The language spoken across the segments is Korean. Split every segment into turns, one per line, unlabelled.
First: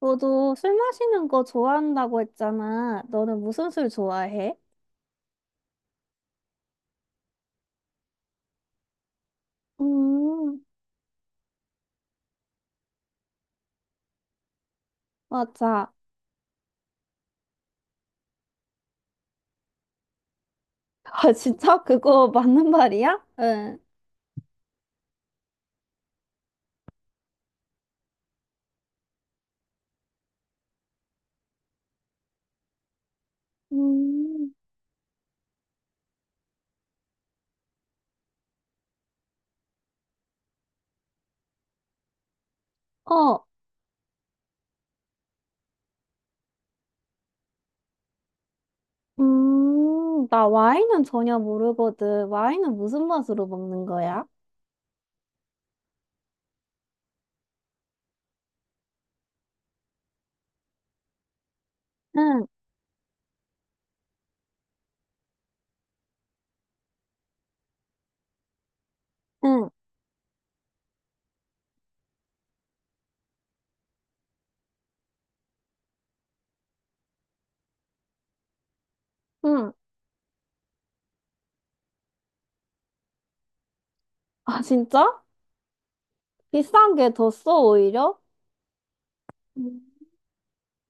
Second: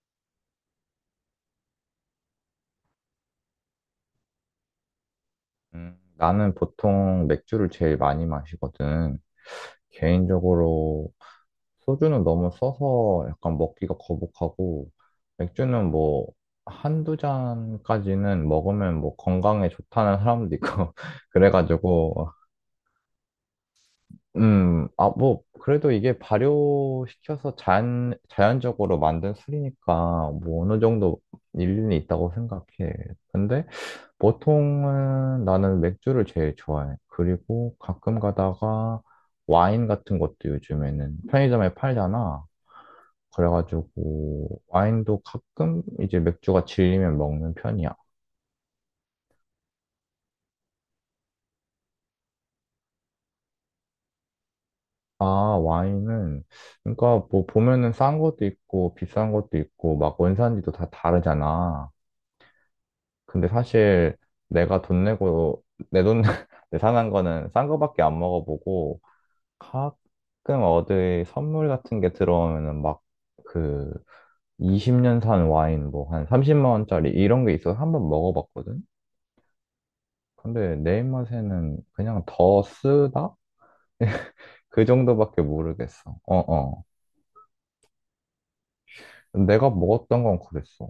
너도 술 마시는 거 좋아한다고 했잖아. 너는 무슨 술 좋아해?
나는 보통 맥주를 제일 많이 마시거든.
음,
개인적으로 소주는 너무 써서 약간 먹기가 거북하고, 맥주는
맞아.
뭐, 한두 잔까지는 먹으면 뭐 건강에 좋다는 사람도 있고,
아, 진짜? 그거
그래가지고,
맞는 말이야? 응.
뭐, 그래도 이게 발효시켜서 자연적으로 만든 술이니까, 뭐, 어느 정도 일리는 있다고 생각해. 근데,
음,
보통은 나는 맥주를 제일 좋아해. 그리고 가끔 가다가 와인 같은 것도 요즘에는 편의점에 팔잖아.
어,
그래가지고 와인도 가끔 이제 맥주가 질리면 먹는 편이야.
나 와인은 전혀 모르거든. 와인은 무슨 맛으로 먹는 거야?
아, 와인은 그러니까 뭐 보면은 싼 것도 있고 비싼 것도 있고 막 원산지도 다 다르잖아.
응,
근데 사실 내가 돈 내고 내 돈 내 사는 거는 싼 거밖에 안 먹어보고
응,
가끔 어디 선물 같은 게 들어오면은 막 그 20년 산 와인 뭐 한 30만 원짜리 이런 게 있어서 한번 먹어봤거든?
응.
근데 내 입맛에는 그냥 더 쓰다?
아,
그
진짜?
정도밖에 모르겠어. 어어.
비싼 게 더 써, 오히려?
내가
음,
먹었던 건 그랬어.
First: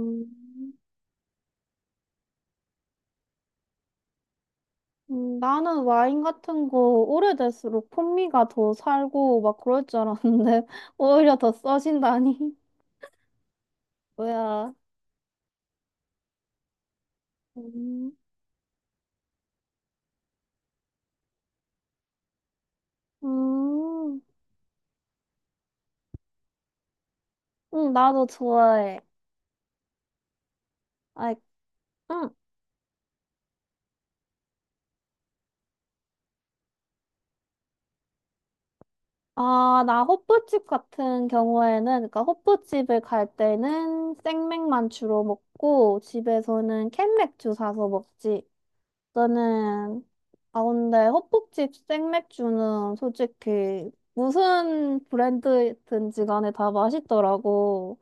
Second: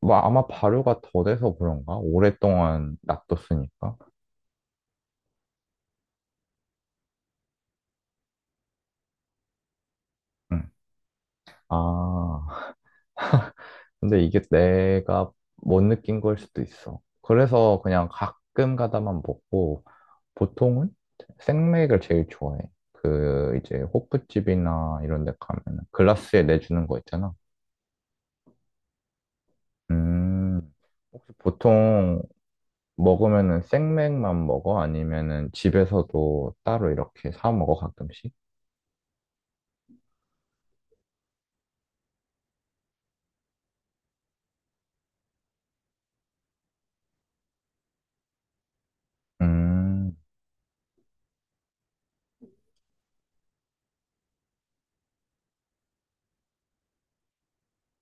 뭐 아마 발효가 더 돼서 그런가? 오랫동안 놔뒀으니까.
나는 와인 같은 거 오래될수록 풍미가 더 살고 막 그럴 줄 알았는데
응.
오히려 더 써진다니
아, 근데 이게
뭐야.
내가 못 느낀 걸 수도 있어. 그래서 그냥
음,
가끔 가다만 먹고, 보통은 생맥을 제일 좋아해. 그, 이제,
음,
호프집이나 이런 데 가면 글라스에 내주는 거 있잖아.
나도 좋아해.
음, 혹시
아이,
보통
음.
먹으면은 생맥만 먹어? 아니면은 집에서도 따로 이렇게 사 먹어, 가끔씩?
나 호프집 같은 경우에는 그러니까 호프집을 갈 때는 생맥만 주로 먹고 집에서는 캔맥주 사서 먹지. 너는?
음,
아, 근데 헛국집 생맥주는 솔직히 무슨 브랜드든지 간에 다 맛있더라고.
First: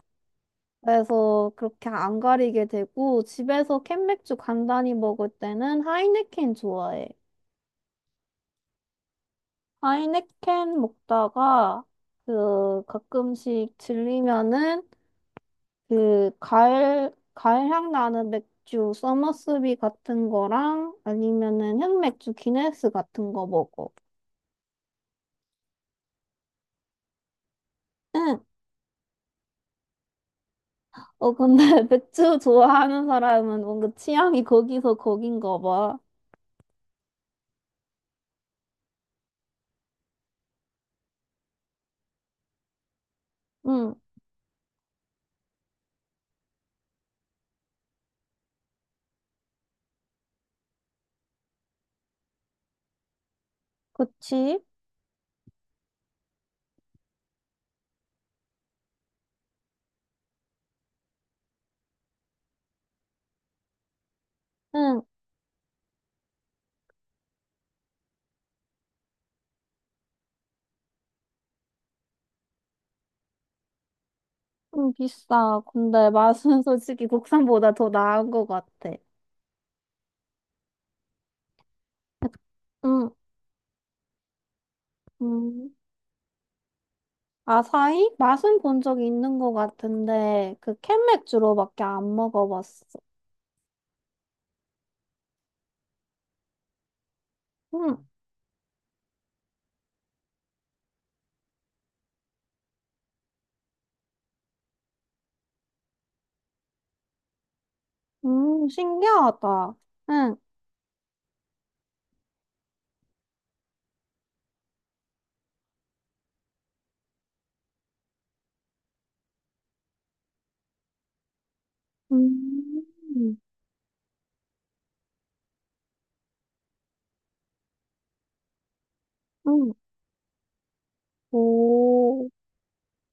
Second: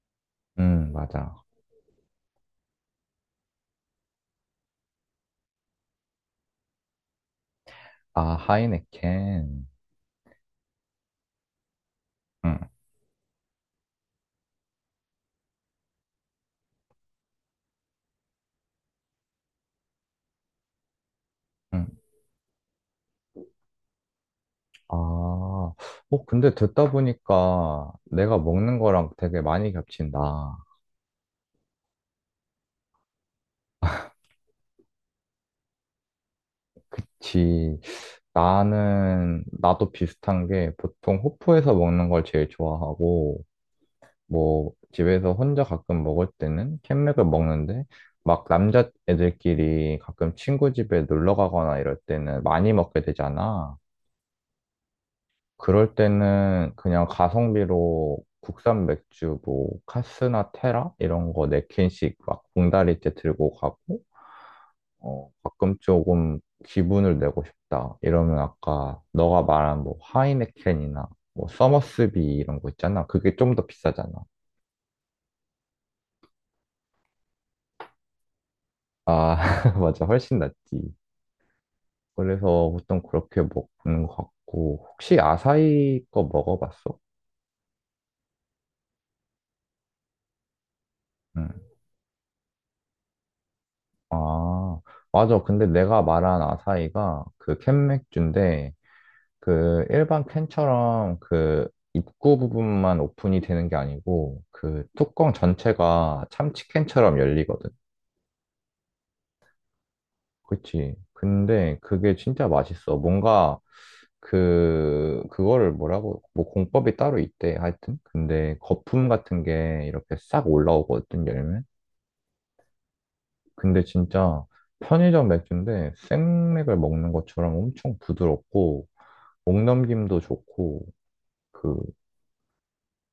맞아.
그래서 그렇게 안 가리게 되고 집에서 캔맥주 간단히 먹을 때는 하이네켄 좋아해.
아, 하이네켄.
하이네켄 먹다가
응,
그 가끔씩 질리면은 그 가을 향 나는 맥주 서머스비 같은 거랑 아니면은
응,
흑맥주 기네스 같은 거 먹어.
아, 어, 근데 듣다 보니까 내가
응.
먹는 거랑 되게 많이 겹친다.
어, 근데 맥주 좋아하는 사람은 뭔가 취향이 거기서 거긴가 봐.
지, 나도 비슷한 게 보통 호프에서 먹는 걸 제일 좋아하고,
응,
뭐, 집에서 혼자 가끔 먹을 때는 캔맥을 먹는데, 막 남자애들끼리 가끔 친구 집에 놀러 가거나 이럴 때는 많이 먹게 되잖아.
그치?
그럴 때는 그냥 가성비로 국산 맥주 뭐 카스나 테라 이런 거 네 캔씩 막 봉다리째 들고 가고
응,
어 가끔 조금 기분을 내고 싶다 이러면 아까 너가 말한 뭐 하이네켄이나 뭐 서머스비 이런 거 있잖아. 그게 좀 더 비싸잖아.
좀 비싸. 근데 맛은 솔직히 국산보다 더 나은 것 같아.
아 맞아. 훨씬 낫지. 그래서 보통
응,
그렇게 먹는 것 같고. 혹시
응.
아사히 거 먹어봤어?
아사히? 맛은 본 적이 있는 것 같은데, 그 캔
응.
맥주로밖에 안 먹어봤어.
아, 맞아. 근데 내가 말한 아사이가 그 캔
응,
맥주인데 그 일반 캔처럼 그 입구 부분만 오픈이 되는 게 아니고 그 뚜껑 전체가 참치캔처럼 열리거든.
신기하다. 응,
그치. 근데 그게 진짜 맛있어. 뭔가 그, 그거를 뭐라고, 뭐 공법이 따로 있대. 하여튼. 근데 거품 같은 게 이렇게 싹 올라오거든, 열면.
음,
근데 진짜 편의점 맥주인데 생맥을 먹는 것처럼 엄청 부드럽고
응,
목넘김도 좋고. 그
오.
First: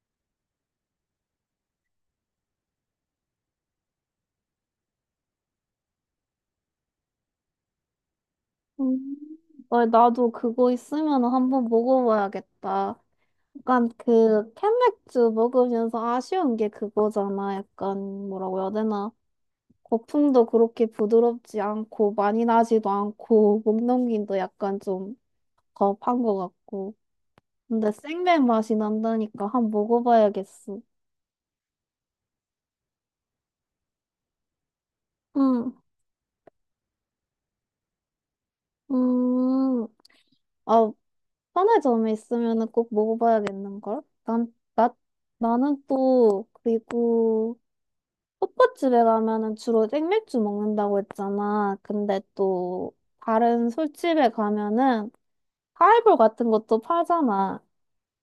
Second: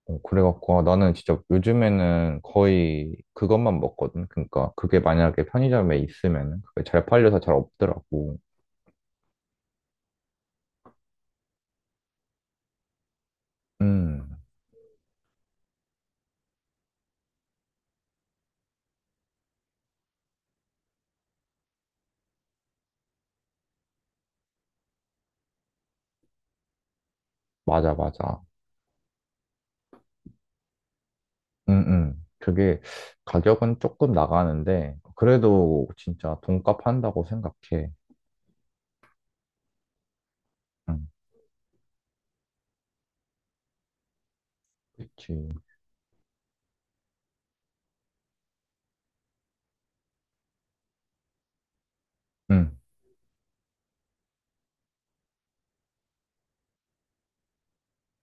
그래갖고 아, 나는 진짜 요즘에는 거의 그것만 먹거든. 그러니까 그게 만약에 편의점에 있으면 그게 잘 팔려서 잘 없더라고.
음. 어, 나도 그거 있으면 한번 먹어봐야겠다. 약간
음
그 캔맥주 먹으면서 아쉬운 게 그거잖아. 약간 뭐라고 해야 되나? 거품도 그렇게 부드럽지 않고 많이 나지도 않고 목 넘김도 약간 좀 겁한 것 같고. 근데
맞아,
생맥
맞아.
맛이 난다니까 한번 먹어봐야겠어.
그게 가격은 조금 나가는데
음,
그래도 진짜 돈값 한다고 생각해.
음, 아,
음
편의점에 있으면은 꼭 먹어봐야겠는걸? 난, 나,
그치.
나는 또, 그리고, 호빠 집에 가면은 주로 생맥주 먹는다고 했잖아. 근데
음
또 다른 술집에 가면은 하이볼 같은 것도 팔잖아.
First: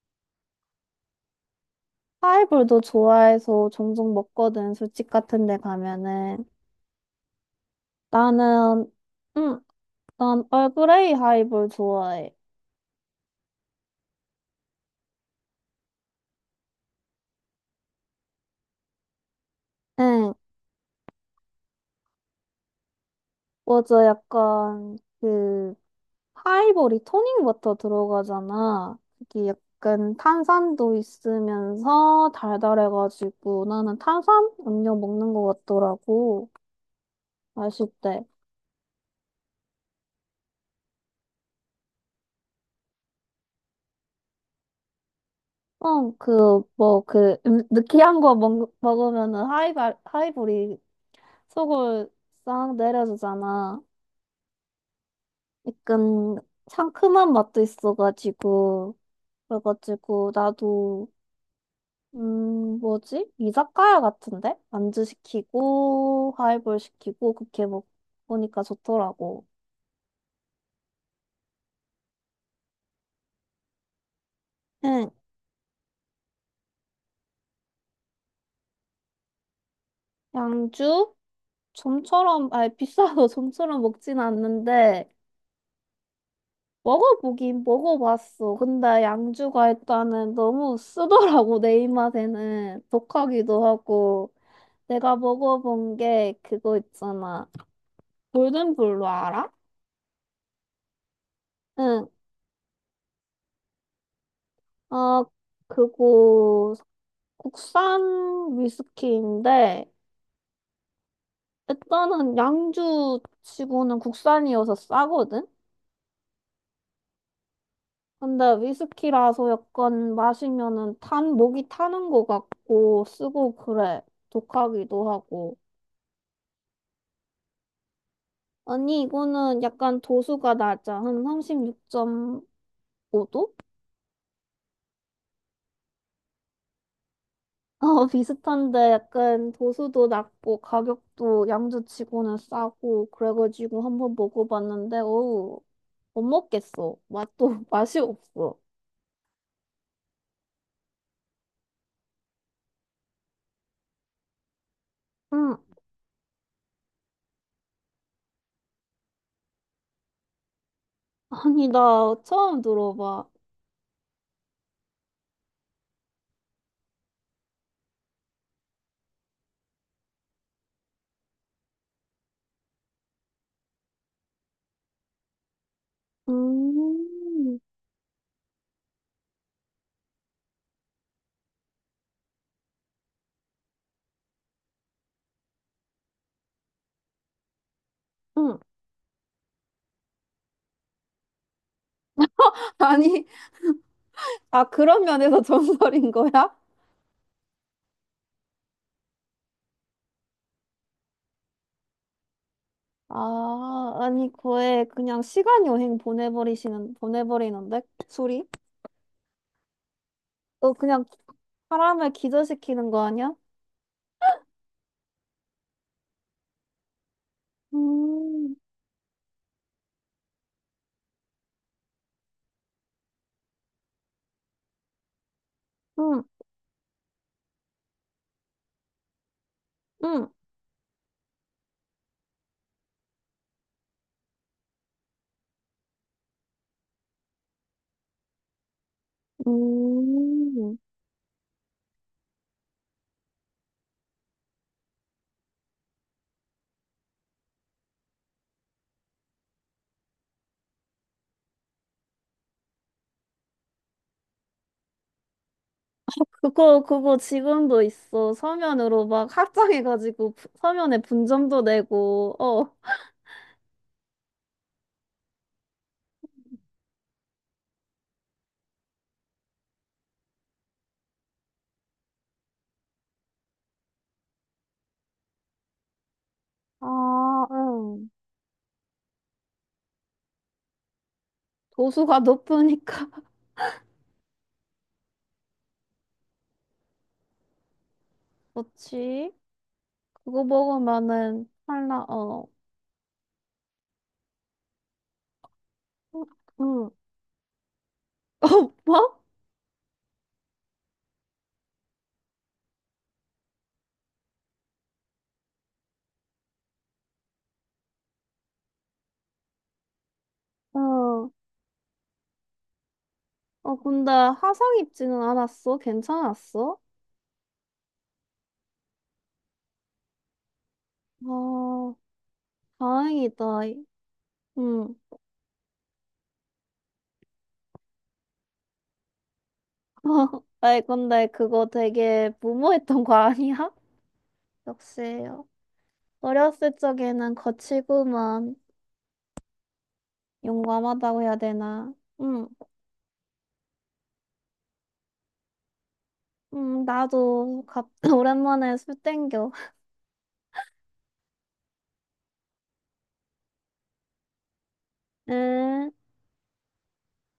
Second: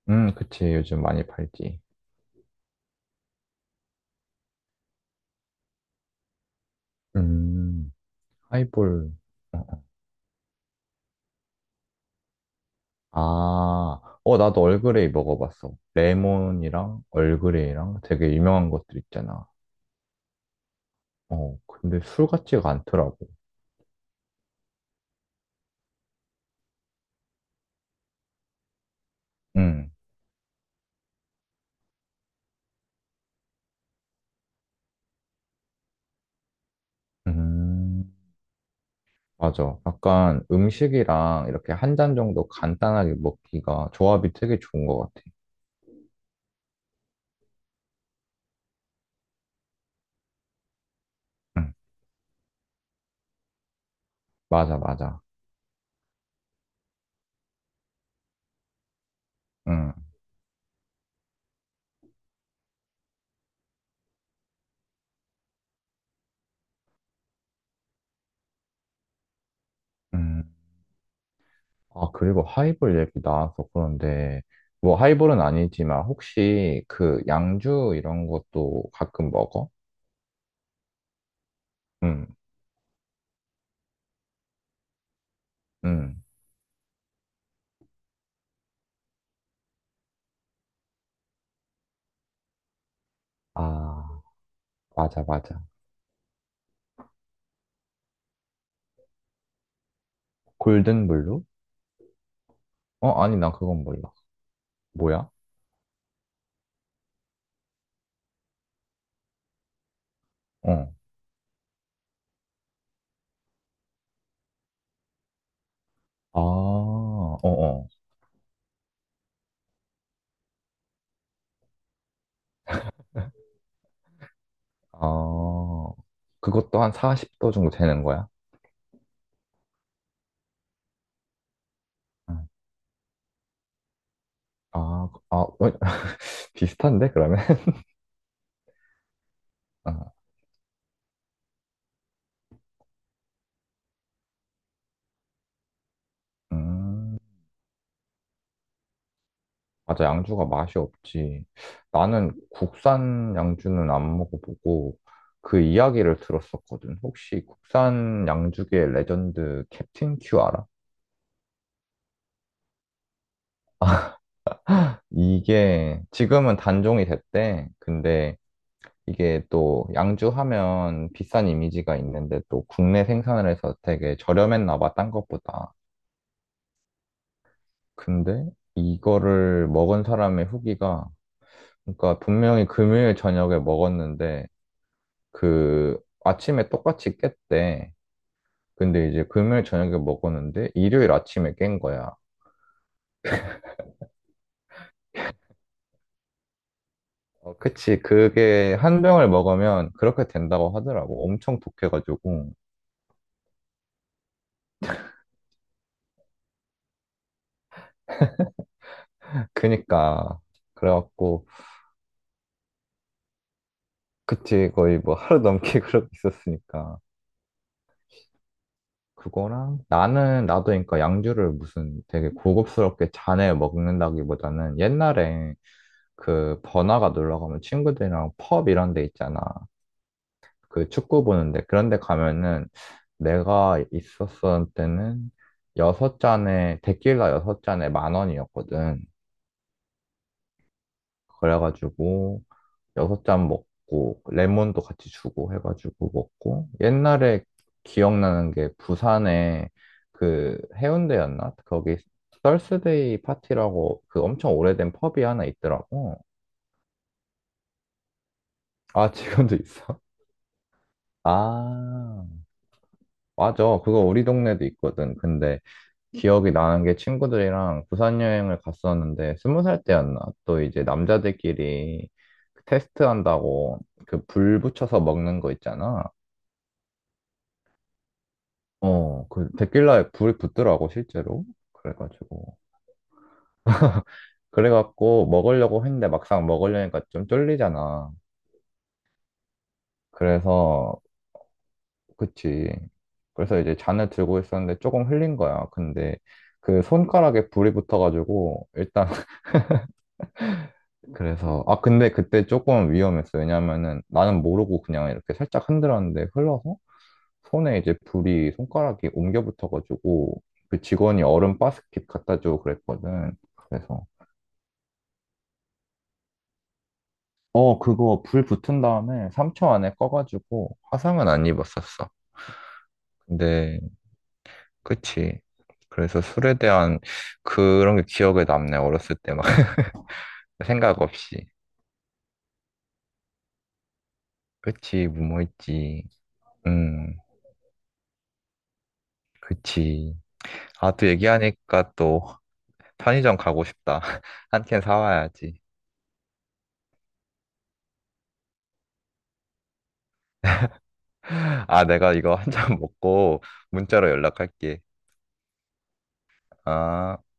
그치. 요즘 많이 팔지.
하이볼도 좋아해서 종종 먹거든. 술집 같은 데 가면은.
음
나는,
하이볼.
응, 난 얼그레이 하이볼 좋아해.
아, 어, 나도 얼그레이 먹어봤어. 레몬이랑 얼그레이랑 되게 유명한 것들 있잖아.
응,
어, 근데 술 같지가 않더라고.
맞아. 약간 그 파이볼이 토닉워터 들어가잖아. 이게
응,
약간 탄산도 있으면서 달달해가지고 나는 탄산 음료 먹는 것 같더라고. 마실
음,
때.
맞아. 약간 음식이랑 이렇게 한 잔 정도 간단하게 먹기가 조합이 되게 좋은 것 같아.
응, 그, 뭐, 그, 느끼한 거 먹으면은 하이볼이
응,
속을 싹 내려주잖아.
맞아, 맞아.
약간 상큼한 맛도 있어가지고.
응,
그래가지고 나도 뭐지? 이자카야 같은데? 안주 시키고, 하이볼 시키고, 그렇게 먹보니까 좋더라고.
음. 아, 그리고 하이볼 얘기 나와서 그런데, 뭐
응.
하이볼은 아니지만 혹시 그 양주 이런 것도 가끔 먹어?
양주?
응,
좀처럼, 아니, 비싸도 좀처럼 먹진 않는데,
응.
먹어보긴 먹어봤어. 근데 양주가 일단은 너무 쓰더라고, 내 입맛에는. 독하기도
아,
하고. 내가
맞아, 맞아.
먹어본 게 그거 있잖아. 골든블루 알아?
골든블루?
응.
어, 아니, 난 그건 몰라.
아,
뭐야?
그거 국산 위스키인데,
어.
일단은 양주 치고는 국산이어서 싸거든?
아, 어, 어.
근데 위스키라서 약간 마시면은 목이 타는 것 같고, 쓰고 그래. 독하기도 하고.
아, 그것도 한 40도 정도 되는 거야?
아니, 이거는 약간 도수가 낮아. 한 36.5도?
응. 아, 그, 아, 어, 비슷한데, 그러면?
어, 비슷한데 약간 도수도
아,
낮고 가격도 양주치고는 싸고 그래가지고 한번 먹어봤는데 어우 못 먹겠어.
음,
맛도 맛이 없어.
맞아, 양주가 맛이 없지. 나는 국산 양주는 안 먹어보고,
응,
그 이야기를 들었었거든. 혹시 국산 양주계 레전드 캡틴 큐 알아?
아니 나 처음 들어봐.
이게 지금은 단종이 됐대. 근데 이게 또 양주하면 비싼 이미지가 있는데 또 국내 생산을 해서 되게 저렴했나 봐, 딴 것보다.
음,
근데 이거를 먹은 사람의 후기가, 그러니까 분명히 금요일 저녁에 먹었는데 그 아침에 똑같이 깼대.
응.
근데 이제 금요일 저녁에 먹었는데 일요일 아침에 깬 거야.
아니, 아 그런 면에서 전설인 거야?
어, 그치. 그게 한 병을 먹으면 그렇게 된다고 하더라고. 엄청 독해가지고.
아, 아니 거에 그냥 시간 여행 보내버리시는 보내버리는데 술이?
그니까.
어 그냥
그래갖고.
사람을 기절시키는 거 아니야?
그치, 거의 뭐 하루 넘게 그러고 있었으니까.
음,
그거랑 나는 나도 그러니까 양주를 무슨 되게 고급스럽게 잔에 먹는다기보다는 옛날에
응,
그 번화가 놀러 가면 친구들이랑 펍 이런 데 있잖아.
응.
그 축구 보는데 그런 데 가면은 내가 있었을 때는 여섯 잔에 데킬라 여섯 잔에 만 원이었거든.
음,
그래가지고 여섯 잔 먹고 레몬도 같이 주고 해가지고 먹고 옛날에 기억나는 게 부산에 그 해운대였나? 거기 썰스데이 파티라고 그 엄청 오래된 펍이 하나 있더라고.
그거 지금도 있어. 서면으로
아,
막 확
지금도
장해가
있어?
지 고 서면에 분점도
아,
내고, 어,
맞아. 그거 우리 동네도 있거든. 근데 기억이 나는 게 친구들이랑 부산 여행을 갔었는데 스무 살 때였나? 또 이제 남자들끼리 그 테스트 한다고 그 불 붙여서 먹는 거 있잖아.
아, 응.
어, 그 데킬라에 불이 붙더라고 실제로.
도수가
그래가지고
높으니까.
그래갖고 먹으려고 했는데 막상 먹으려니까 좀 쫄리잖아.
그렇지? 그거
그래서
먹으면은 탈라 어.
그치. 그래서 이제 잔을 들고 있었는데 조금 흘린 거야. 근데
응,
그
응.
손가락에 불이 붙어가지고
어,
일단
뭐?
그래서 아 근데 그때 조금 위험했어. 왜냐면은 나는 모르고 그냥 이렇게 살짝 흔들었는데 흘러서 손에 이제 불이 손가락이 옮겨 붙어가지고 그 직원이
응.
얼음 바스켓 갖다 주고 그랬거든.
어,
그래서
근데 화상 입지는 않았어? 괜찮았어?
어 그거 불 붙은 다음에 3초 안에 꺼가지고 화상은 안
아,
입었었어.
다행이다.
근데
응.
그치. 그래서 술에 대한 그런 게 기억에 남네. 어렸을 때 막
아이,
생각
근데
없이.
그거 되게 무모했던 거 아니야? 역시.
그치 무모했지.
어렸을
음
적에는 거칠구만.
그치. 아 또
용감하다고 해야
얘기하니까
되나?
또
응,
편의점 가고 싶다. 한 캔 사와야지.
응, 나도 오랜만에 술 땡겨.
아, 내가 이거 한 잔 먹고 문자로 연락할게.
응.
아.